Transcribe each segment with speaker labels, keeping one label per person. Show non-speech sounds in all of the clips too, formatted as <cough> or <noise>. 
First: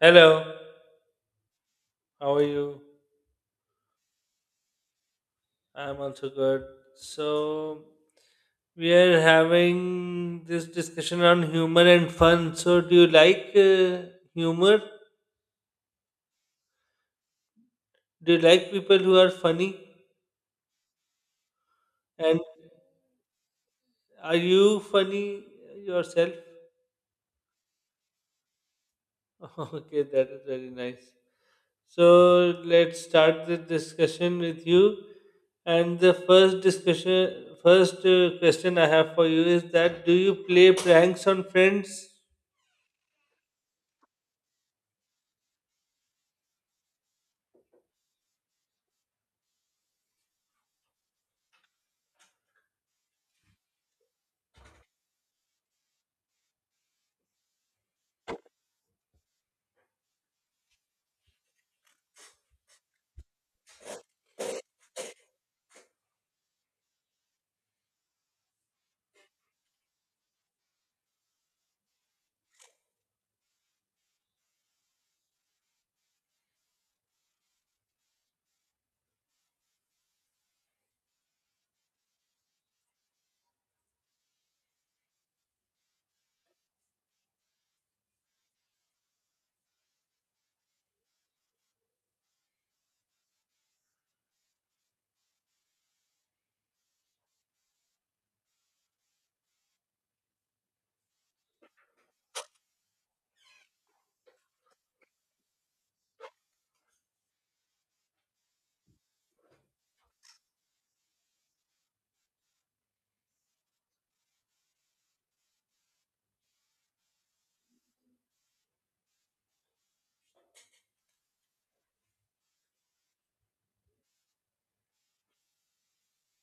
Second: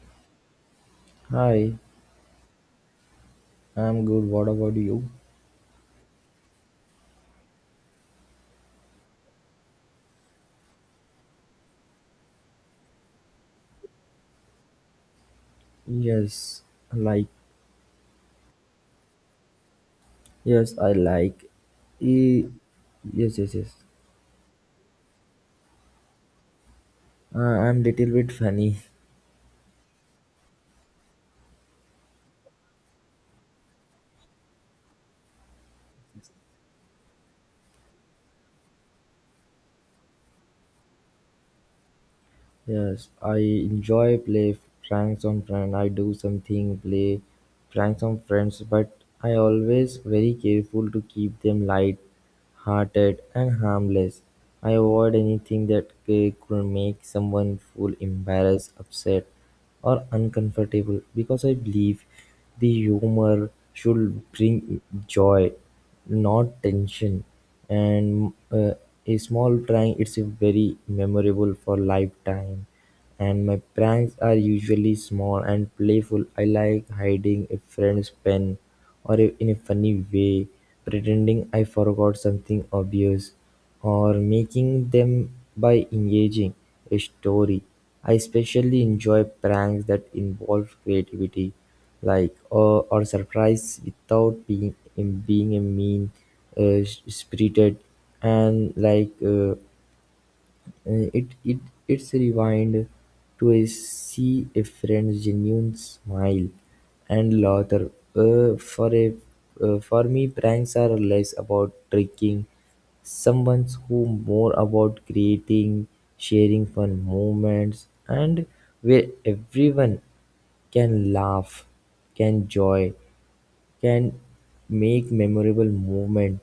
Speaker 1: Hello,
Speaker 2: Hi,
Speaker 1: how are you?
Speaker 2: I'm good. What about you?
Speaker 1: I'm also good. So, we are having this discussion on humor and fun. So, do you like humor?
Speaker 2: Yes, I like.
Speaker 1: Do you like people who are funny?
Speaker 2: Yes, I like.
Speaker 1: And
Speaker 2: E- yes, yes, yes.
Speaker 1: are you funny yourself?
Speaker 2: I'm little bit funny.
Speaker 1: <laughs> Okay, that is very nice. So, let's start the discussion with you. And the first discussion, first question I have for you is that do you play pranks on friends?
Speaker 2: Yes, I enjoy play pranks on friends. I do something play pranks on friends, but I always very careful to keep them light hearted and harmless. I avoid anything that could make someone feel embarrassed, upset, or uncomfortable because I believe the humor should bring joy, not tension. And a small prank it's a very memorable for lifetime. And my pranks are usually small and playful. I like hiding a friend's pen or in a funny way, pretending I forgot something obvious or making them by engaging a story. I especially enjoy pranks that involve creativity, like or surprise without being in being a mean spirited and like. It, it, it's rewind to a see a friend's genuine smile and laughter. For a for me, pranks are less about tricking someone's who more about creating, sharing fun moments, and where everyone can laugh, can joy, can make memorable moment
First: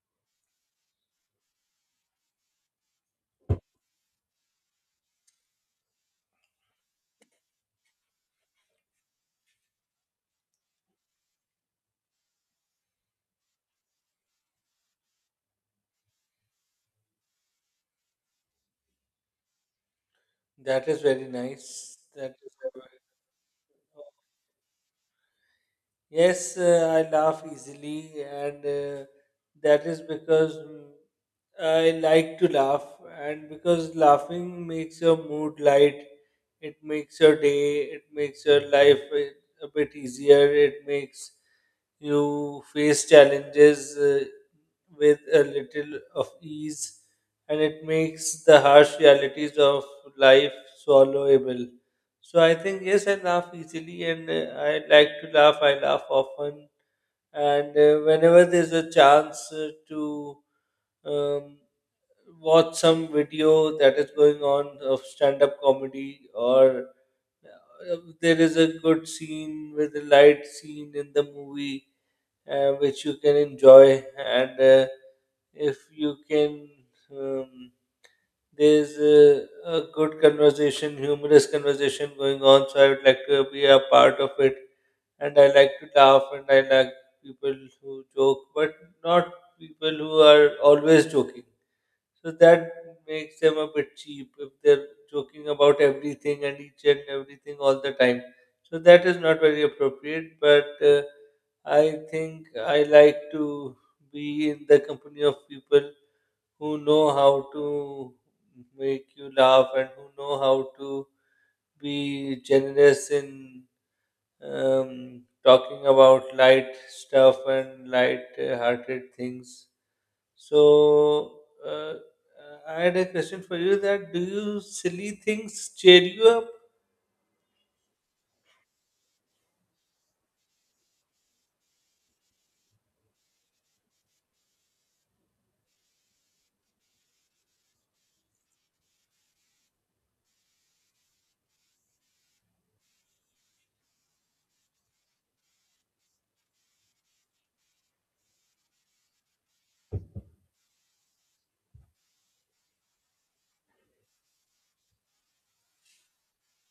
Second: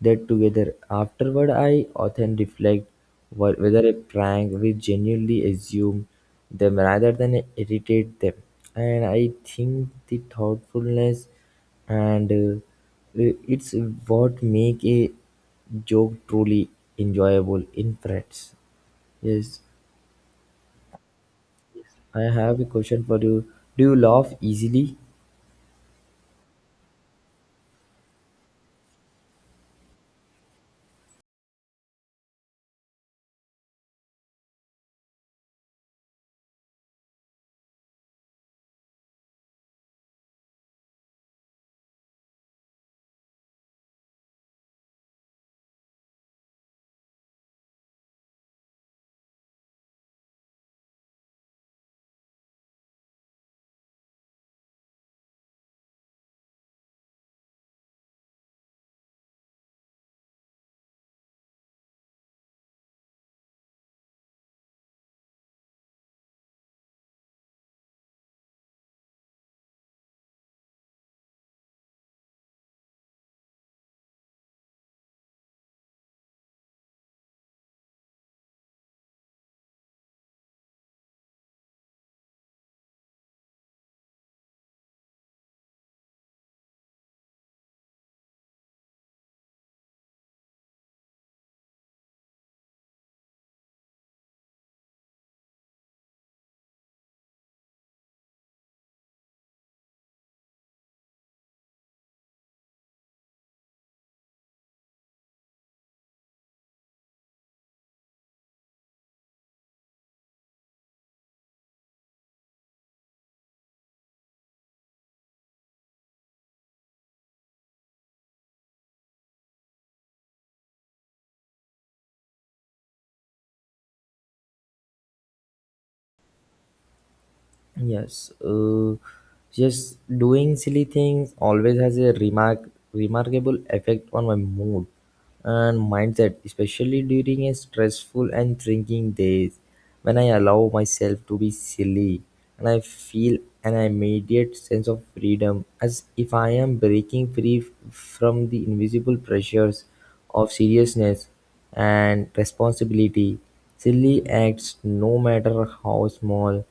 Speaker 2: that together. Afterward, I often reflect whether a prank will genuinely assume them rather than irritate them. And I think the thoughtfulness and it's what make a joke truly enjoyable in friends. Yes,
Speaker 1: That is very nice.
Speaker 2: I
Speaker 1: That is
Speaker 2: have a
Speaker 1: nice.
Speaker 2: question for you. Do you laugh easily?
Speaker 1: Yes, I laugh easily, and that is because I like to laugh, and because laughing makes your mood light. It makes your day. It makes your life a bit easier. It makes you face challenges with a little of ease, and it makes the harsh realities of life swallowable. So I think yes, I laugh easily, and I like to laugh. I laugh often, and whenever there's a chance to um, watch some video that is going on of stand-up comedy, or there is a good scene with a light scene in the movie which you can enjoy, and if you can. Um, there's a good conversation, humorous conversation going on, so I would like to be a part of it, and I like to laugh, and I like people who joke, but not people who are always joking. So that makes them a bit cheap if they're joking about everything and each and everything all the time. So that is not very appropriate, but I think I like to be in the company of people who know how to make you laugh and who know how to be generous in talking about light stuff and light-hearted things. So, uh, uh, I had a question for you that do you silly things cheer you up?
Speaker 2: Yes, just doing silly things always has a remarkable effect on my mood and mindset, especially during a stressful and thinking days when I allow myself to be silly and I feel an immediate sense of freedom as if I am breaking free from the invisible pressures of seriousness and responsibility. Silly acts, no matter how small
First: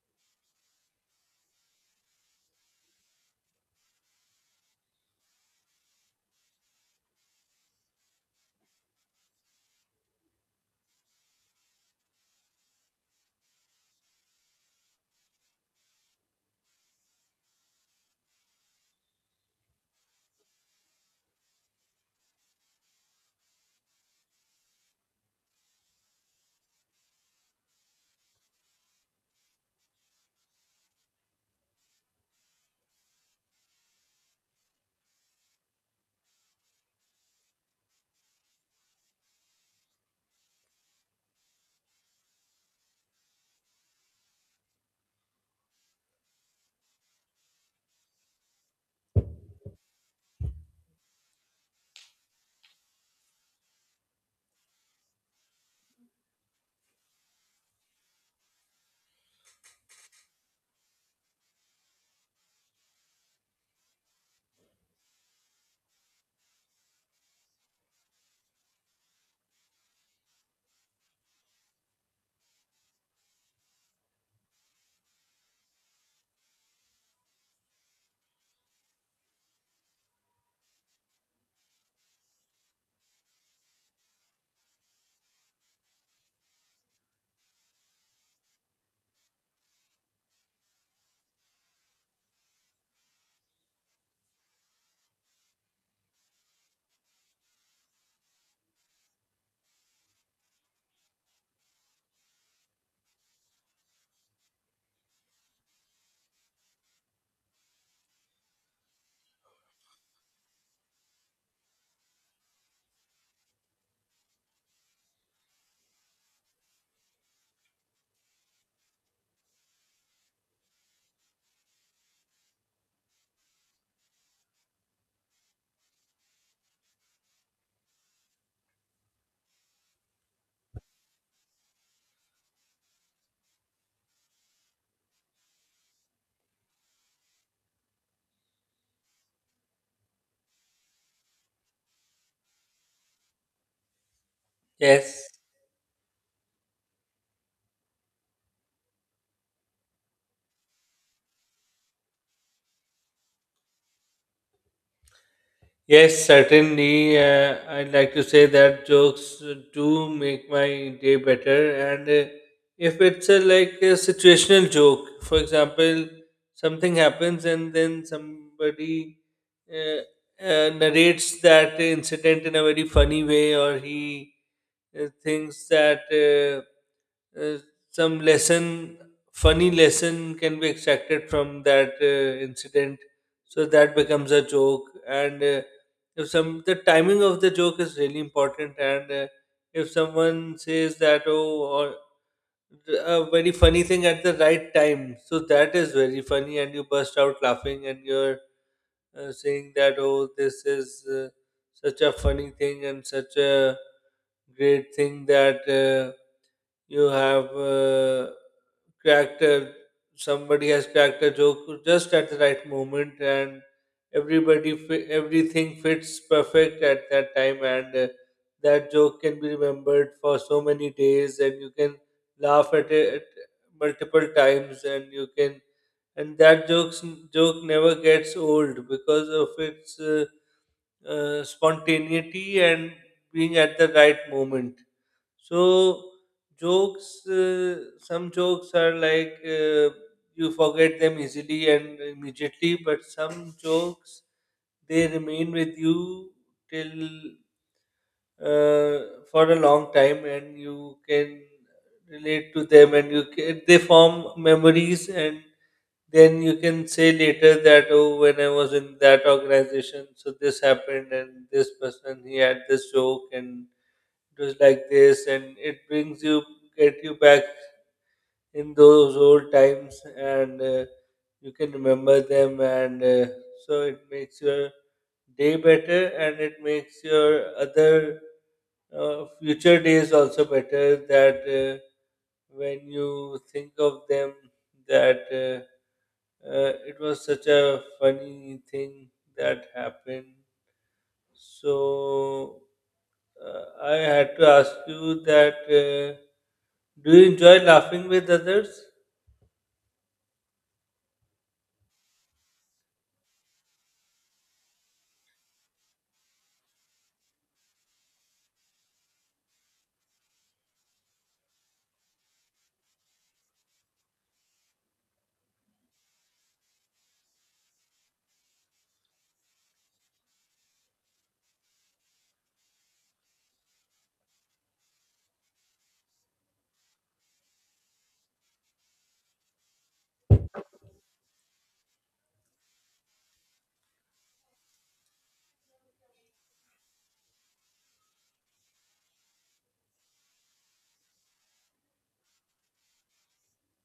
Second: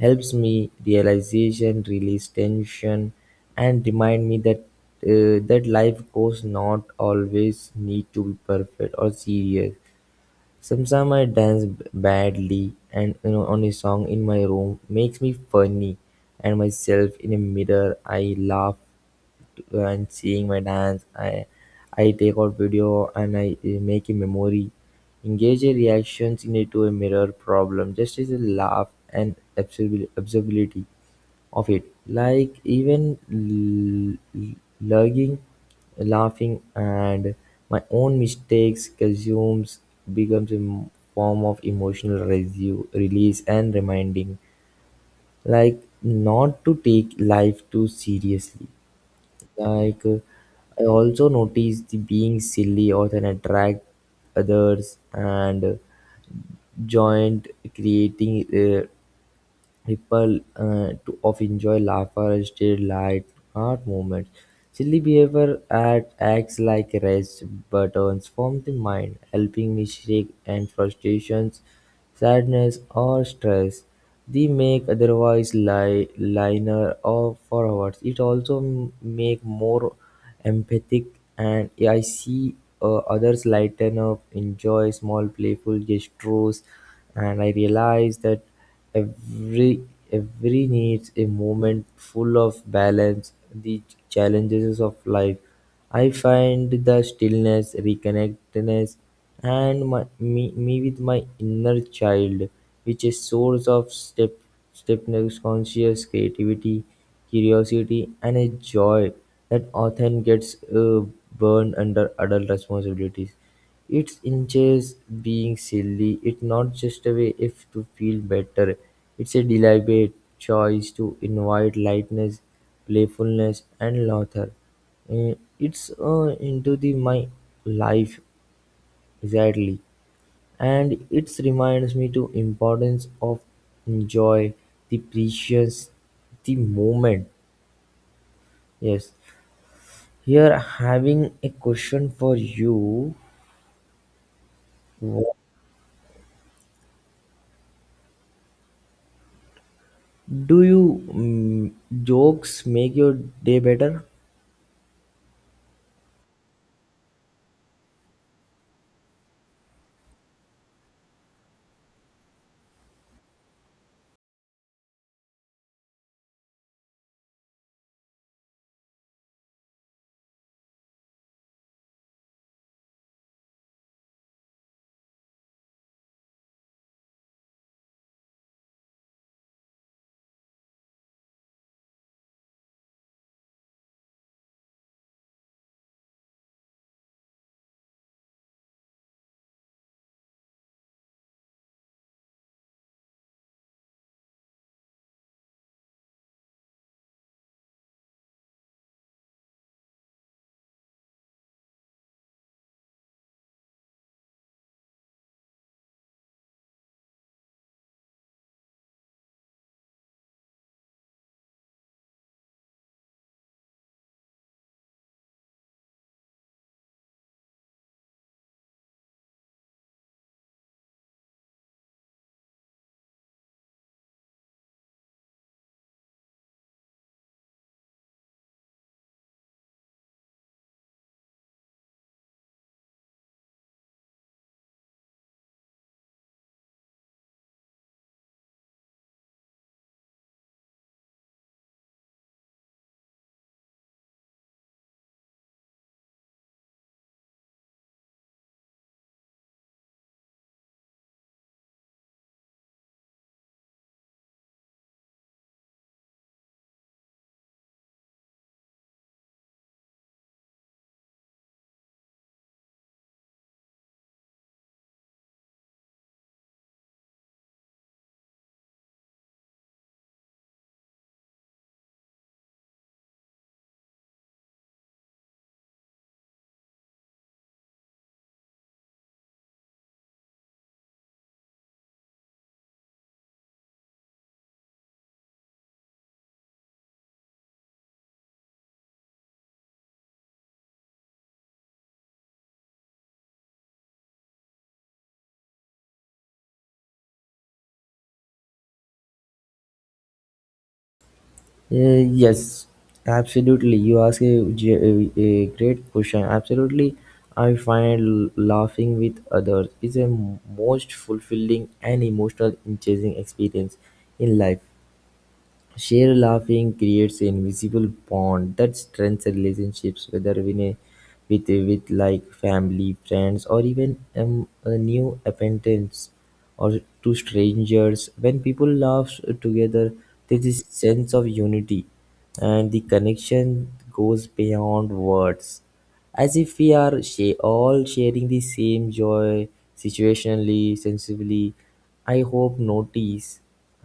Speaker 2: helps me realization release tension and remind me that that life goes not always need to be perfect or serious. Sometimes I dance badly, and you know, on a song in my room makes me funny, and myself in a mirror I laugh and seeing my dance. I take out video and I make a memory, engage a reactions in it to a mirror problem. Just as a laugh and observability of it, like even lugging, laughing, and my own mistakes consumes becomes a form of emotional release and reminding, like not to take life too seriously. Like, I also notice the being silly often attract others and joint creating. Uh, People to of enjoy laughter, state light, heart movements. Silly behavior at acts like rest buttons from the mind, helping me shake and frustrations, sadness or stress. They make otherwise liner or forwards. It also make more empathic and I see others lighten up, enjoy small playful gestures, and I realize that. Every every needs a moment full of balance, the challenges of life. I find the stillness, reconnectedness, and me with my inner child, which is source of stepness, conscious creativity, curiosity, and a joy that often gets burned under adult responsibilities. It's inches being silly, it's not just a way if to feel better, it's a deliberate choice to invite lightness, playfulness and laughter. It's into the my life exactly and it reminds me to importance of enjoy the precious the moment. Yes. Here having a question for you.
Speaker 1: Yes.
Speaker 2: Do you jokes make your day better?
Speaker 1: Yes, certainly. I'd like to say that jokes do make my day better. And if it's like a situational joke, for example, something happens and then somebody uh, narrates that incident in a very funny way, or he thinks that uh, some lesson, funny lesson, can be extracted from that incident. So that becomes a joke, and if some the timing of the joke is really important, and if someone says that oh, or a very funny thing at the right time, so that is very funny, and you burst out laughing, and you're saying that oh, this is such a funny thing and such a great thing that you have cracked a, somebody has cracked a joke just at the right moment, and everything fits perfect at that time, and that joke can be remembered for so many days, and you can laugh at it multiple times, and you can and that joke never gets old because of its spontaneity and being at the right moment. So jokes, some jokes are like you forget them easily and immediately, but some jokes they remain with you till for a long time, and you can relate to them, and you can, they form memories, and then you can say later that oh, when I was in that organization, so this happened and this person he had this joke and it was like this, and it brings you get you back in those old times, and you can remember them, and so it makes your day better, and it makes your other future days also better that when you think of them that it was such a funny thing that happened. So I had to ask you that do you enjoy laughing with others?
Speaker 2: Yes, absolutely. You ask a, a great question. Absolutely, I find laughing with others is a most fulfilling and emotional engaging experience in life. Shared laughing creates an invisible bond that strengthens relationships, whether in a, with like family, friends, or even a new acquaintance or to strangers. When people laugh together, there's this sense of unity, and the connection goes beyond words as if we are all sharing the same joy situationally sensibly. I hope notice.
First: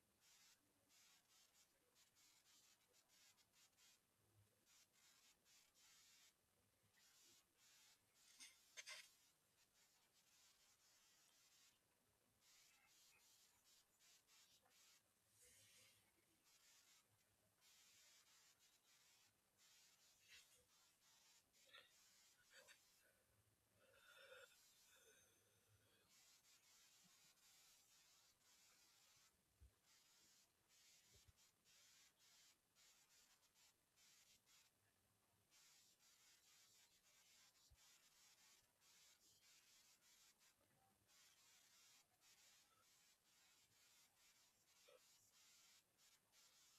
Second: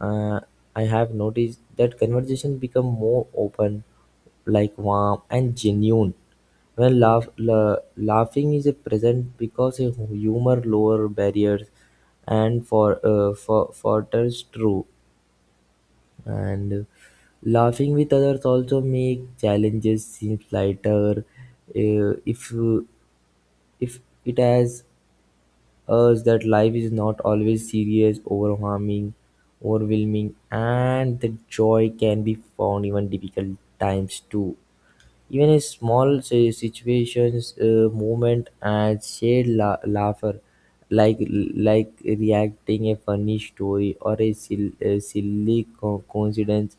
Speaker 2: uh, I have noticed that conversation become more open like warm and genuine when laugh, laughing is a present because a humor lower barriers and for for true. And laughing with others also make challenges seem lighter uh, if if it has us that life is not always serious overwhelming and the joy can be found even difficult times too. Even a small say, situations, movement, and shared laughter, like like reacting a funny story or a, a silly coincidence,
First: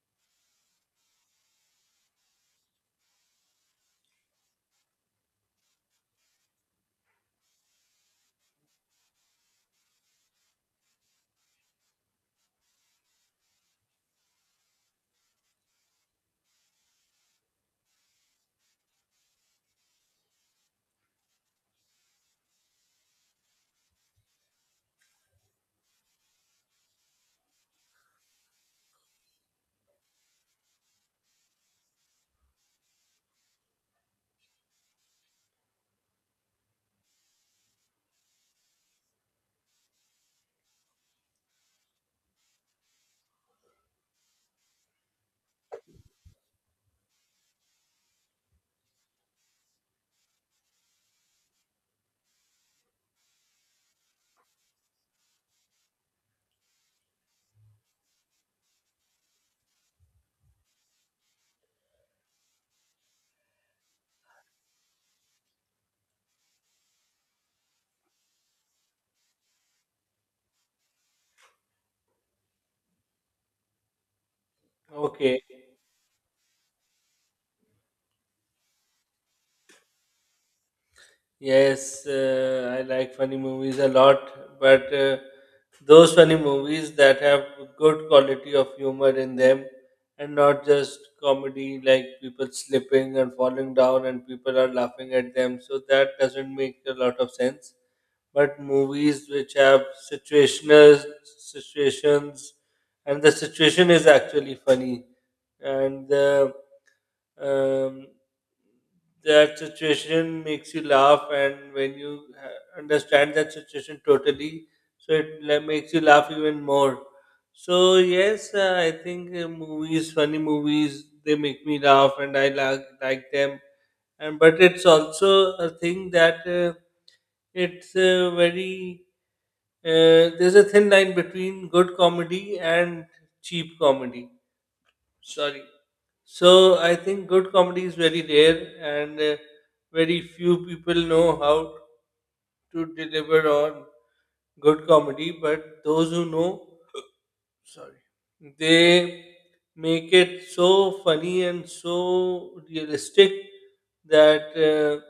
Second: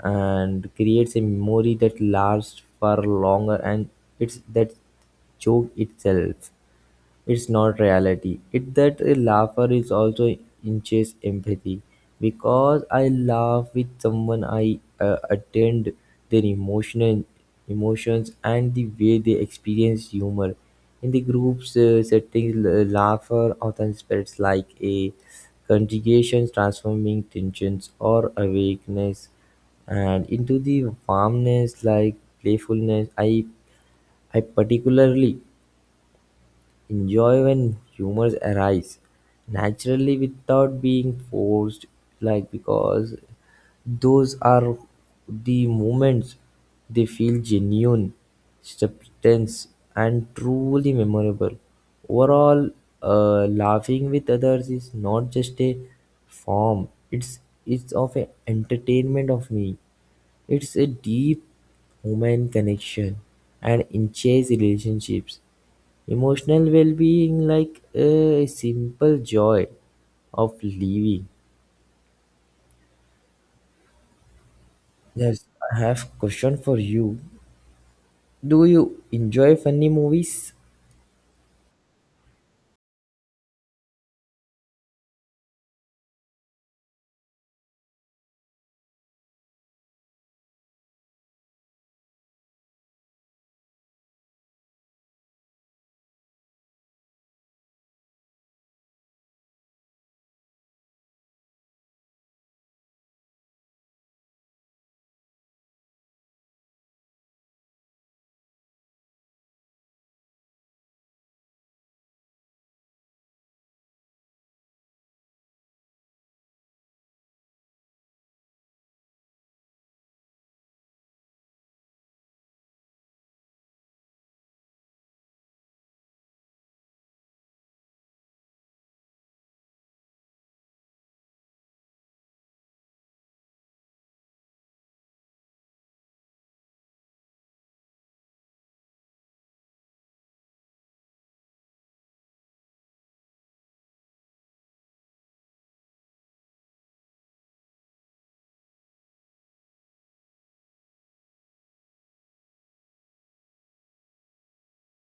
Speaker 2: and creates a memory that lasts for longer and it's that joke itself. It's not reality. It that a laugher is also inches empathy. Because I laugh with someone, I attend their emotional emotions and the way they experience humor. In the group's settings, laughter often spreads like a conjugation, transforming tensions or awakeness and into the warmness like playfulness. I particularly enjoy when humors arise naturally without being forced, like because those are the moments they feel genuine, substance, and truly memorable. Overall, laughing with others is not just a form; it's of a entertainment of me, it's a deep human connection and enriches relationships, emotional well-being like a simple joy of living.
Speaker 1: Okay.
Speaker 2: Yes, I have question for you. Do you enjoy funny movies?
Speaker 1: Yes, I like funny movies a lot, but those funny movies that have good quality of humor in them, and not just comedy like people slipping and falling down and people are laughing at them. So that doesn't make a lot of sense. But movies which have situational situations and the situation is actually funny and the um, that situation makes you laugh, and when you understand that situation totally, so it makes you laugh even more. So yes, I think movies funny movies they make me laugh, and I like them. And but it's also a thing that it's very there's a thin line between good comedy and cheap comedy. Sorry. So I think good comedy is very rare, and very few people know how to deliver on good comedy. But those who know Sorry. They make it so funny and so realistic that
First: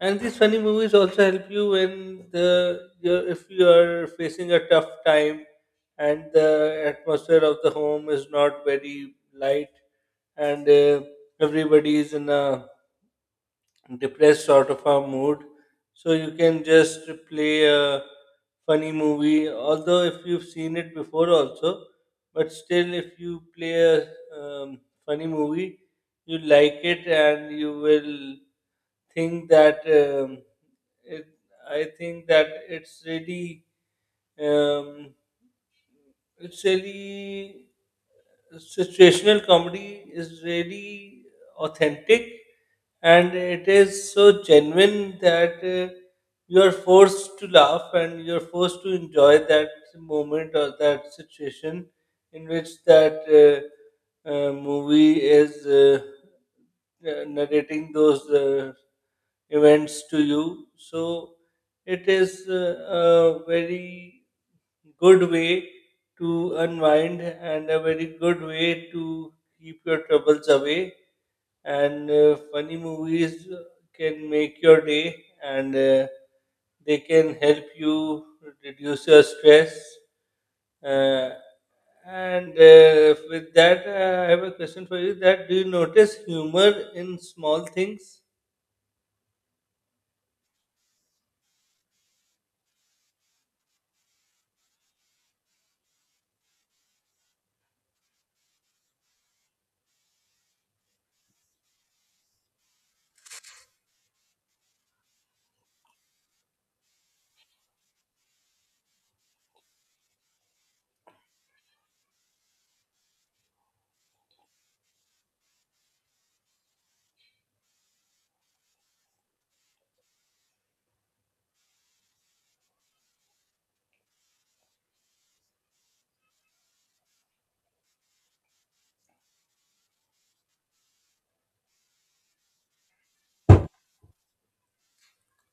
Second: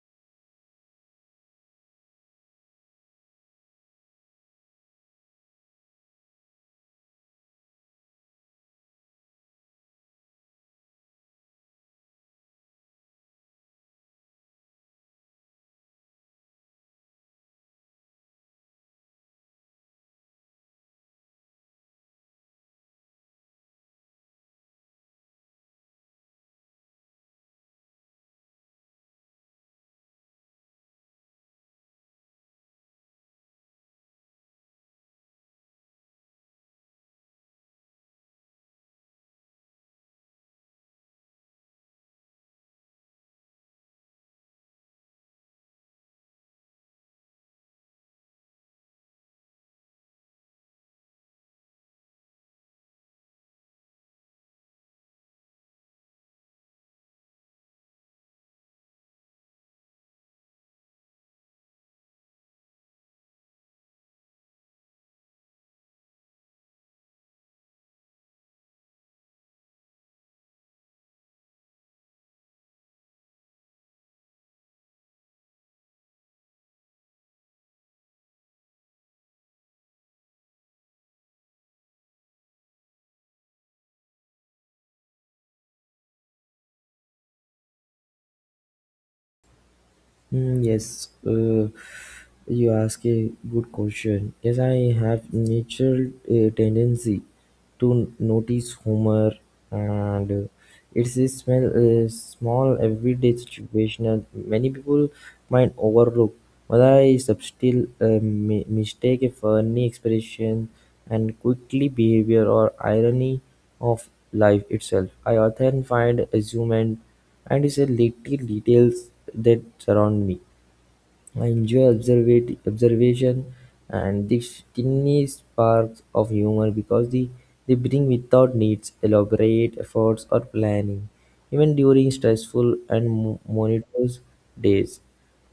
Speaker 1: and these funny movies also help you when the you're, if you are facing a tough time and the atmosphere of the home is not very light, and everybody is in a depressed sort of a mood. So you can just play a funny movie, although if you've seen it before also, but still, if you play a um, funny movie, you like it, and you will think that it, I think that um, it's really situational comedy is really authentic, and it is so genuine that you are forced to laugh, and you're forced to enjoy that moment or that situation in which that movie is narrating those events to you. So it is a very good way to unwind and a very good way to keep your troubles away, and funny movies can make your day, and they can help you reduce your stress, uh, and with that I have a question for you that do you notice humor in small things?
Speaker 2: Yes, you ask a good question. Yes, I have natural tendency to notice humor, and it's a small everyday situation that many people might overlook. But I still mistake a funny expression and quickly behavior or irony of life itself. I often find amusement and is a little details that surround me. I enjoy observation and the tiny sparks of humor because they bring without needs elaborate efforts or planning. Even during stressful and monotonous days,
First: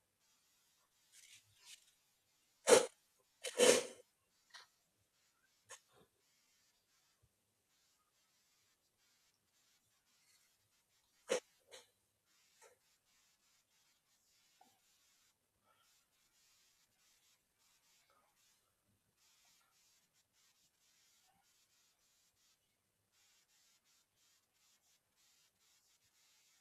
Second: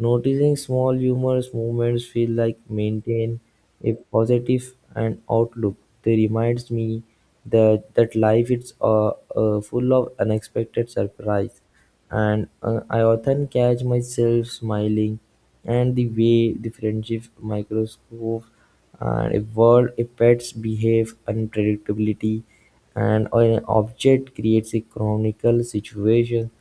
Speaker 2: noticing small humorous moments feel like maintain a positive and outlook. They reminds me that life is full of unexpected surprise, and I often catch myself smiling and the way differential microscopes and evolved pets behave, unpredictability, and an object creates a chronicle situation.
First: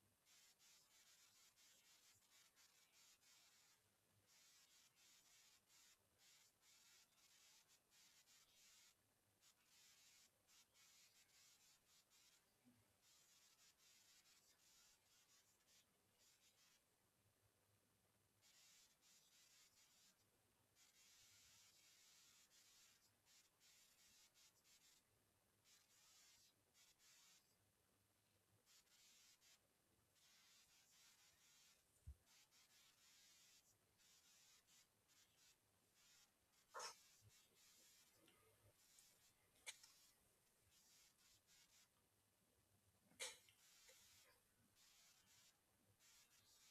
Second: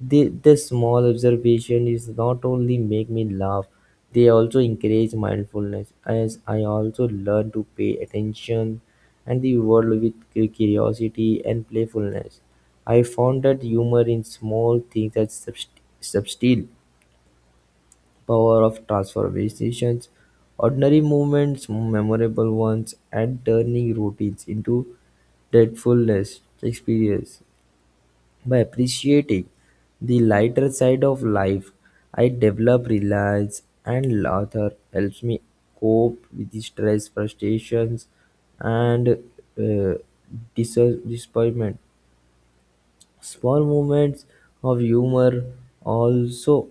Speaker 2: This small observation is not only make me laugh, they also encourage mindfulness as I also learn to pay attention and the world with curiosity and playfulness. I found that humor in small things that subtle power of transformations, ordinary moments, memorable ones, and turning routines into delightfulness experience. By appreciating the lighter side of life, I develop reliance and laughter helps me cope with the stress, frustrations, and disappointment. Small moments of humor also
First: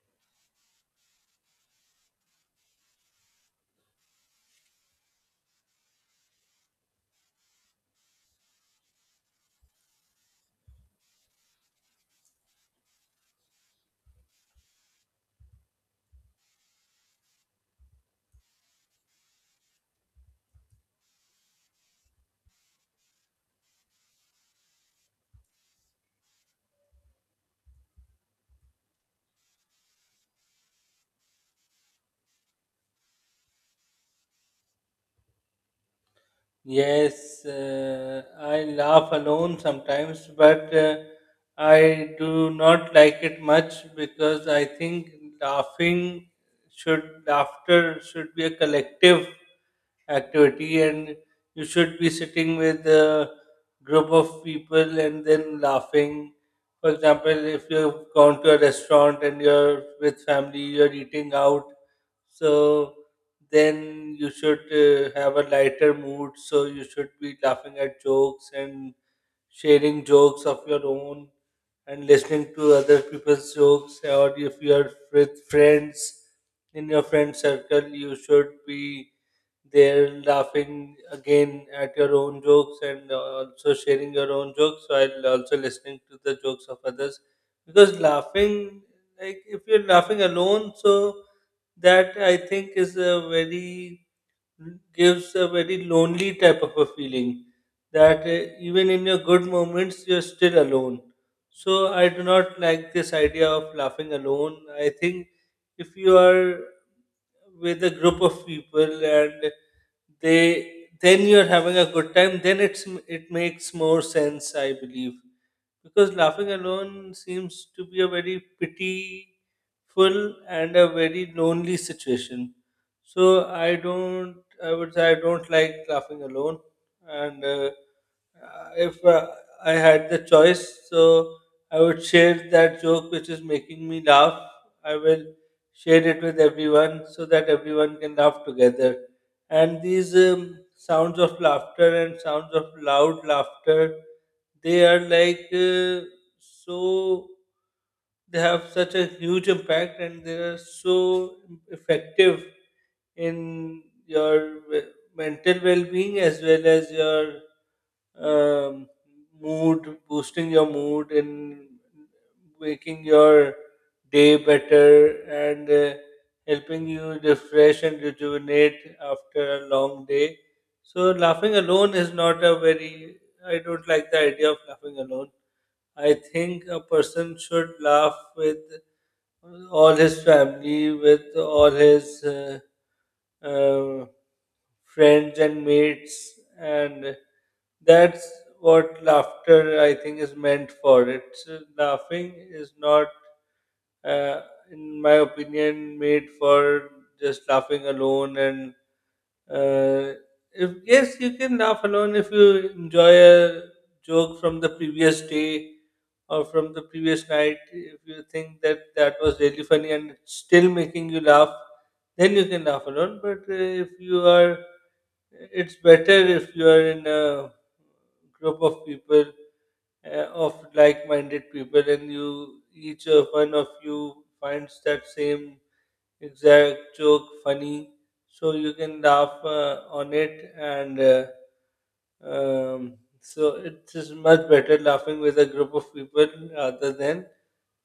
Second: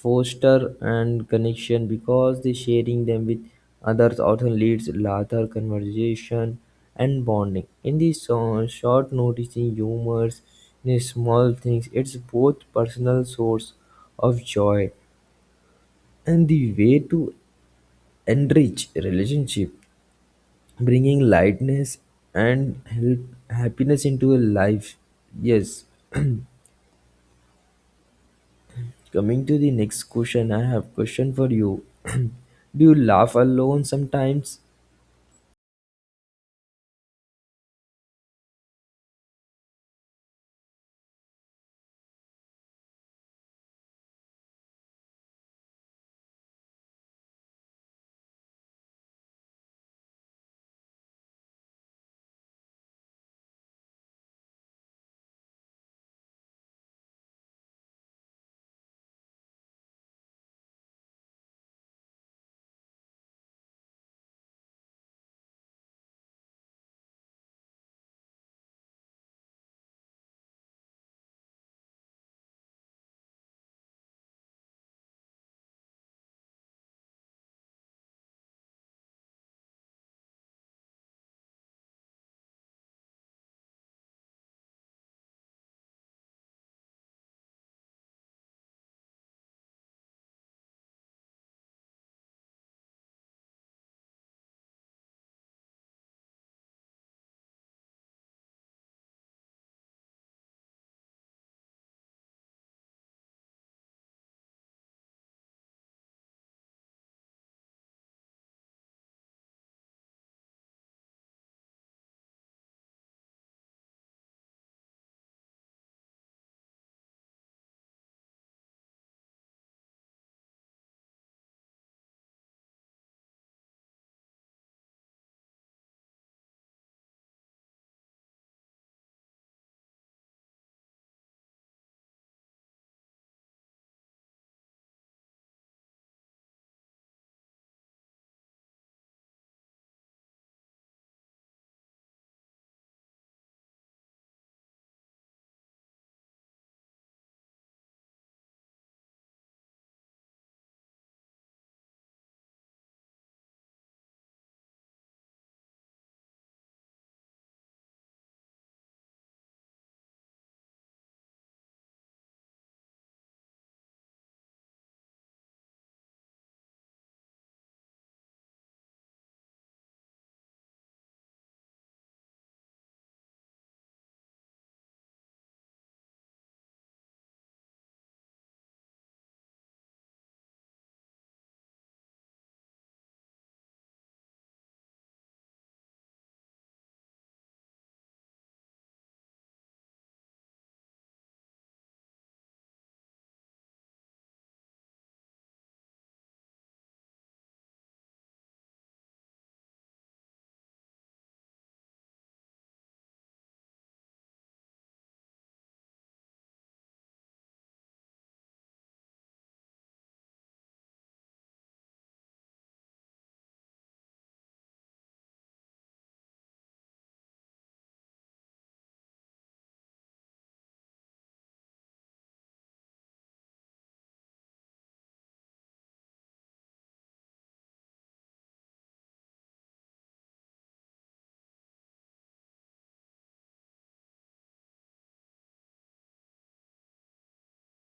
Speaker 2: foster and connection because the sharing them with others often leads larger conversation and bonding in the short noticing humors in the small things it's both personal source of joy and the way to enrich relationship bringing lightness and help happiness into a life. Yes, coming to the next question, I have question for you. <clears throat> Do you laugh alone sometimes?
Speaker 1: Yes, I laugh alone sometimes, but I do not like it much because I think laughing should laughter should be a collective activity, and you should be sitting with a group of people and then laughing. For example, if you've gone to a restaurant and you're with family, you're eating out, so then you should have a lighter mood, so you should be laughing at jokes and sharing jokes of your own and listening to other people's jokes, or if you are with friends in your friend circle, you should be there laughing again at your own jokes and also sharing your own jokes while also listening to the jokes of others. Because laughing, like if you're laughing alone, so that I think is a very gives a very lonely type of a feeling, that even in your good moments you're still alone. So I do not like this idea of laughing alone. I think if you are with a group of people and they then you're having a good time, then it's it makes more sense, I believe, because laughing alone seems to be a very pitiful and a very lonely situation. So I don't, I would say I don't like laughing alone. And if I had the choice, so I would share that joke which is making me laugh. I will share it with everyone so that everyone can laugh together, and these sounds of laughter and sounds of loud laughter, they are like so they have such a huge impact, and they are so effective in your mental well-being as well as your um, mood, boosting your mood, and making your day better, and helping you refresh and rejuvenate after a long day. So, laughing alone is not a very, I don't like the idea of laughing alone. I think a person should laugh with all his family, with all his. Uh, friends and mates, and that's what laughter I think is meant for. It's laughing is not, uh, in my opinion, made for just laughing alone. And uh, if yes, you can laugh alone if you enjoy a joke from the previous day or from the previous night. If you think that that was really funny and it's still making you laugh, then you can laugh alone. But if you are it's better if you are in a group of people of like-minded people, and you each of one of you finds that same exact joke funny, so you can laugh on it, and um, so it is much better laughing with a group of people rather than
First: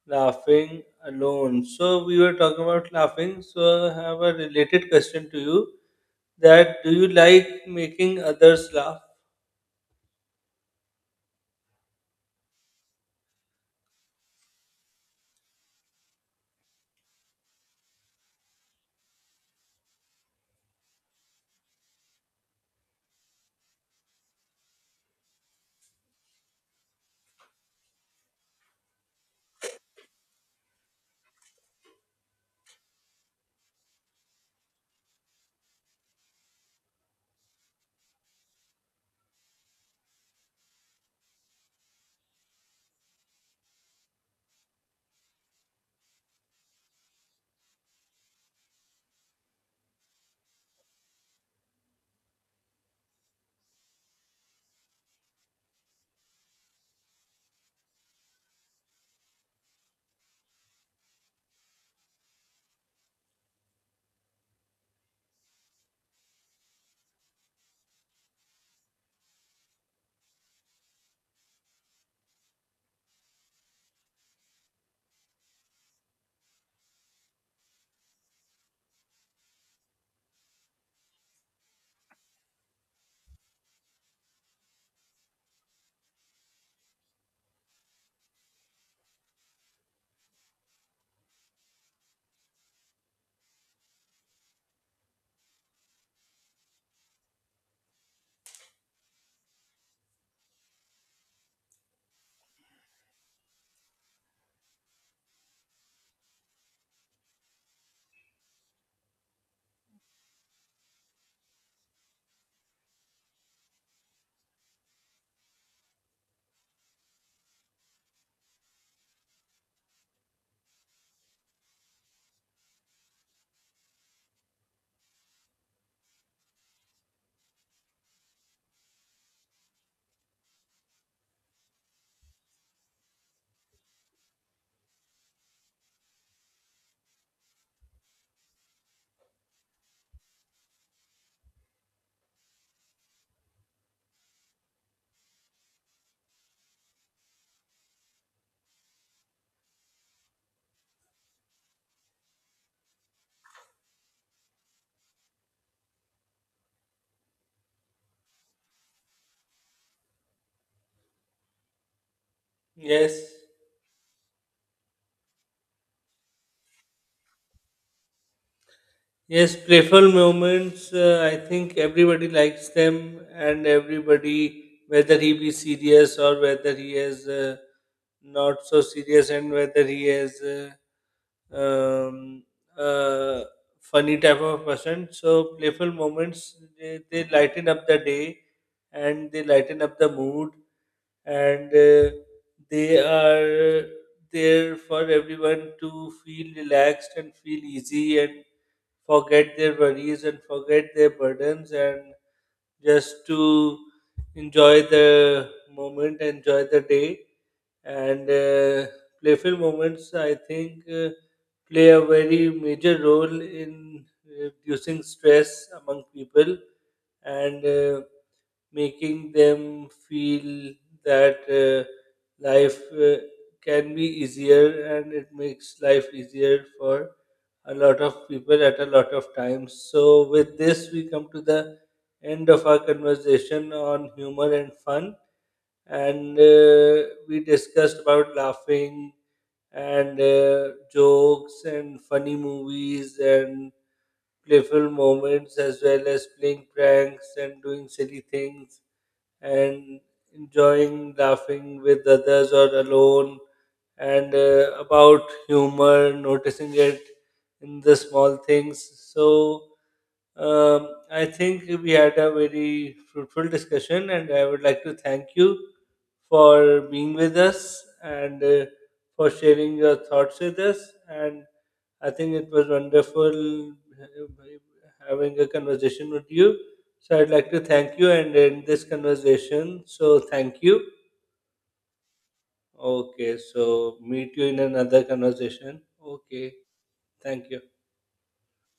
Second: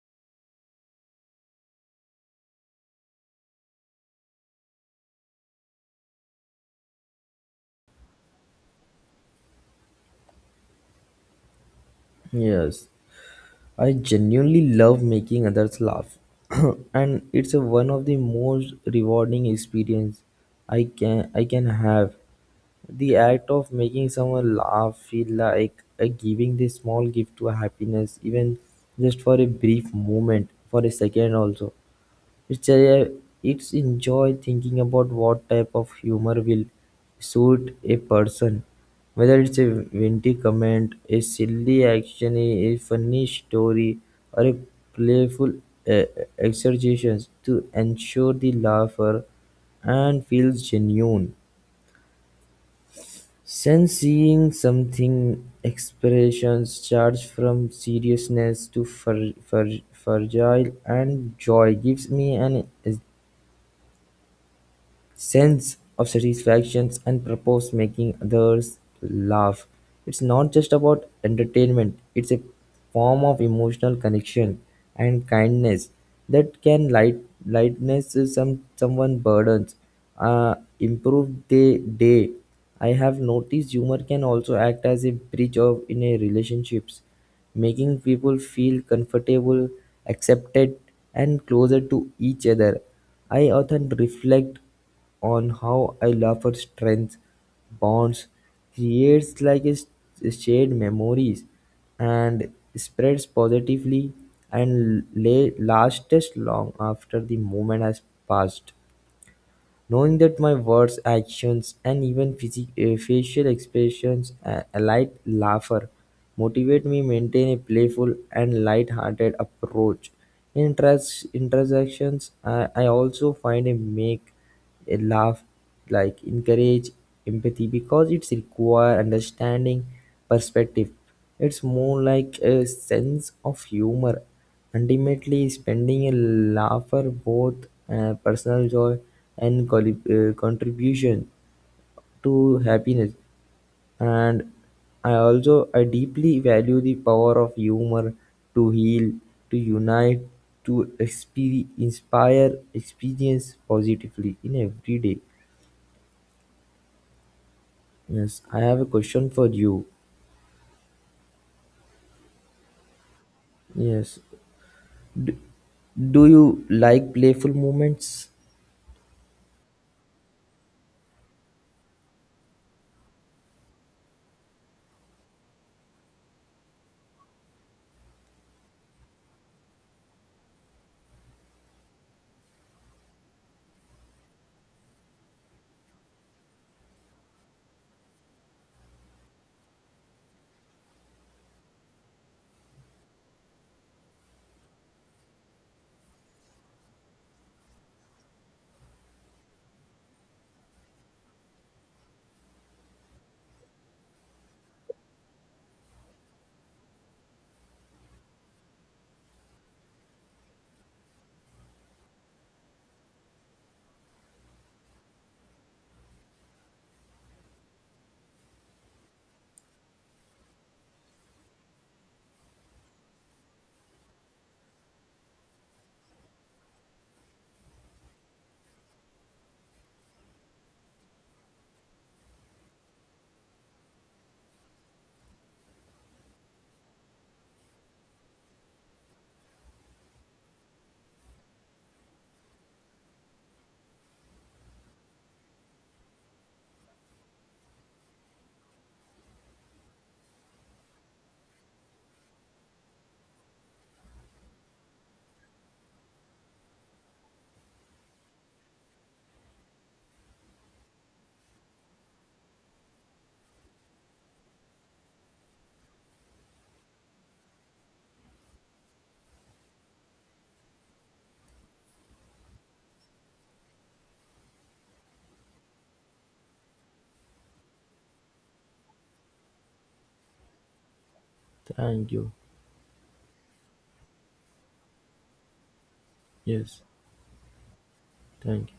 Speaker 1: laughing alone. So we were talking about laughing, so I have a related question to you, that do you like making others laugh?
Speaker 2: Yes, I genuinely love making others laugh, <clears throat> and it's a, one of the most rewarding experience I can have. The act of making someone laugh feel like a giving this small gift to happiness, even just for a brief moment, for a second also. It's a it's enjoy thinking about what type of humor will suit a person. Whether it's a witty comment, a silly action, a funny story, or a playful uh, exercises to ensure the laugher and feels genuine. Since seeing something expressions charged from seriousness to fragile and joy gives me an sense of satisfaction and purpose making others laugh. It's not just about entertainment, it's a form of emotional connection and kindness that can lightness is some someone burdens, improve their day. I have noticed humor can also act as a bridge of in a relationships, making people feel comfortable, accepted, and closer to each other. I often reflect on how I love her strength, bonds, creates like a shared memories and spreads positively and lay lasts long after the moment has passed. Knowing that my words, actions, and even facial expressions alight laugher motivate me maintain a playful and light-hearted approach. In transactions, I also find a make a laugh like encourage empathy because it's require understanding perspective. It's more like a sense of humor. Ultimately, spending a laughter both personal joy and contribution to happiness. And I deeply value the power of humor to heal, to unite, to inspire, experience positively in every day. Yes, I have a question for you.
Speaker 1: Yes,
Speaker 2: Yes, do you like playful moments?
Speaker 1: yes, playful moments. I think everybody likes them, and everybody, whether he be serious or whether he is not so serious, and whether he is um, uh, funny type of person. So playful moments they lighten up the day, and they lighten up the mood, and they are there for everyone to feel relaxed and feel easy and forget their worries and forget their burdens and just to enjoy the moment, enjoy the day. And playful moments, I think, play a very major role in reducing stress among people. And making them feel that life can be easier, and it makes life easier for a lot of people at a lot of times. So, with this, we come to the end of our conversation on humor and fun. And we discussed about laughing and jokes and funny movies and playful moments, as well as playing pranks and doing silly things and enjoying laughing with others or alone, and about humor, noticing it in the small things. So I think we had a very fruitful discussion, and I would like to thank you for being with us, and for sharing your thoughts with us. And I think it was wonderful having a conversation with you. So I'd like to thank you and end this conversation. So thank you.
Speaker 2: Thank you.
Speaker 1: Okay, so meet you in another conversation. Okay,
Speaker 2: Yes,
Speaker 1: thank you.
Speaker 2: thank you.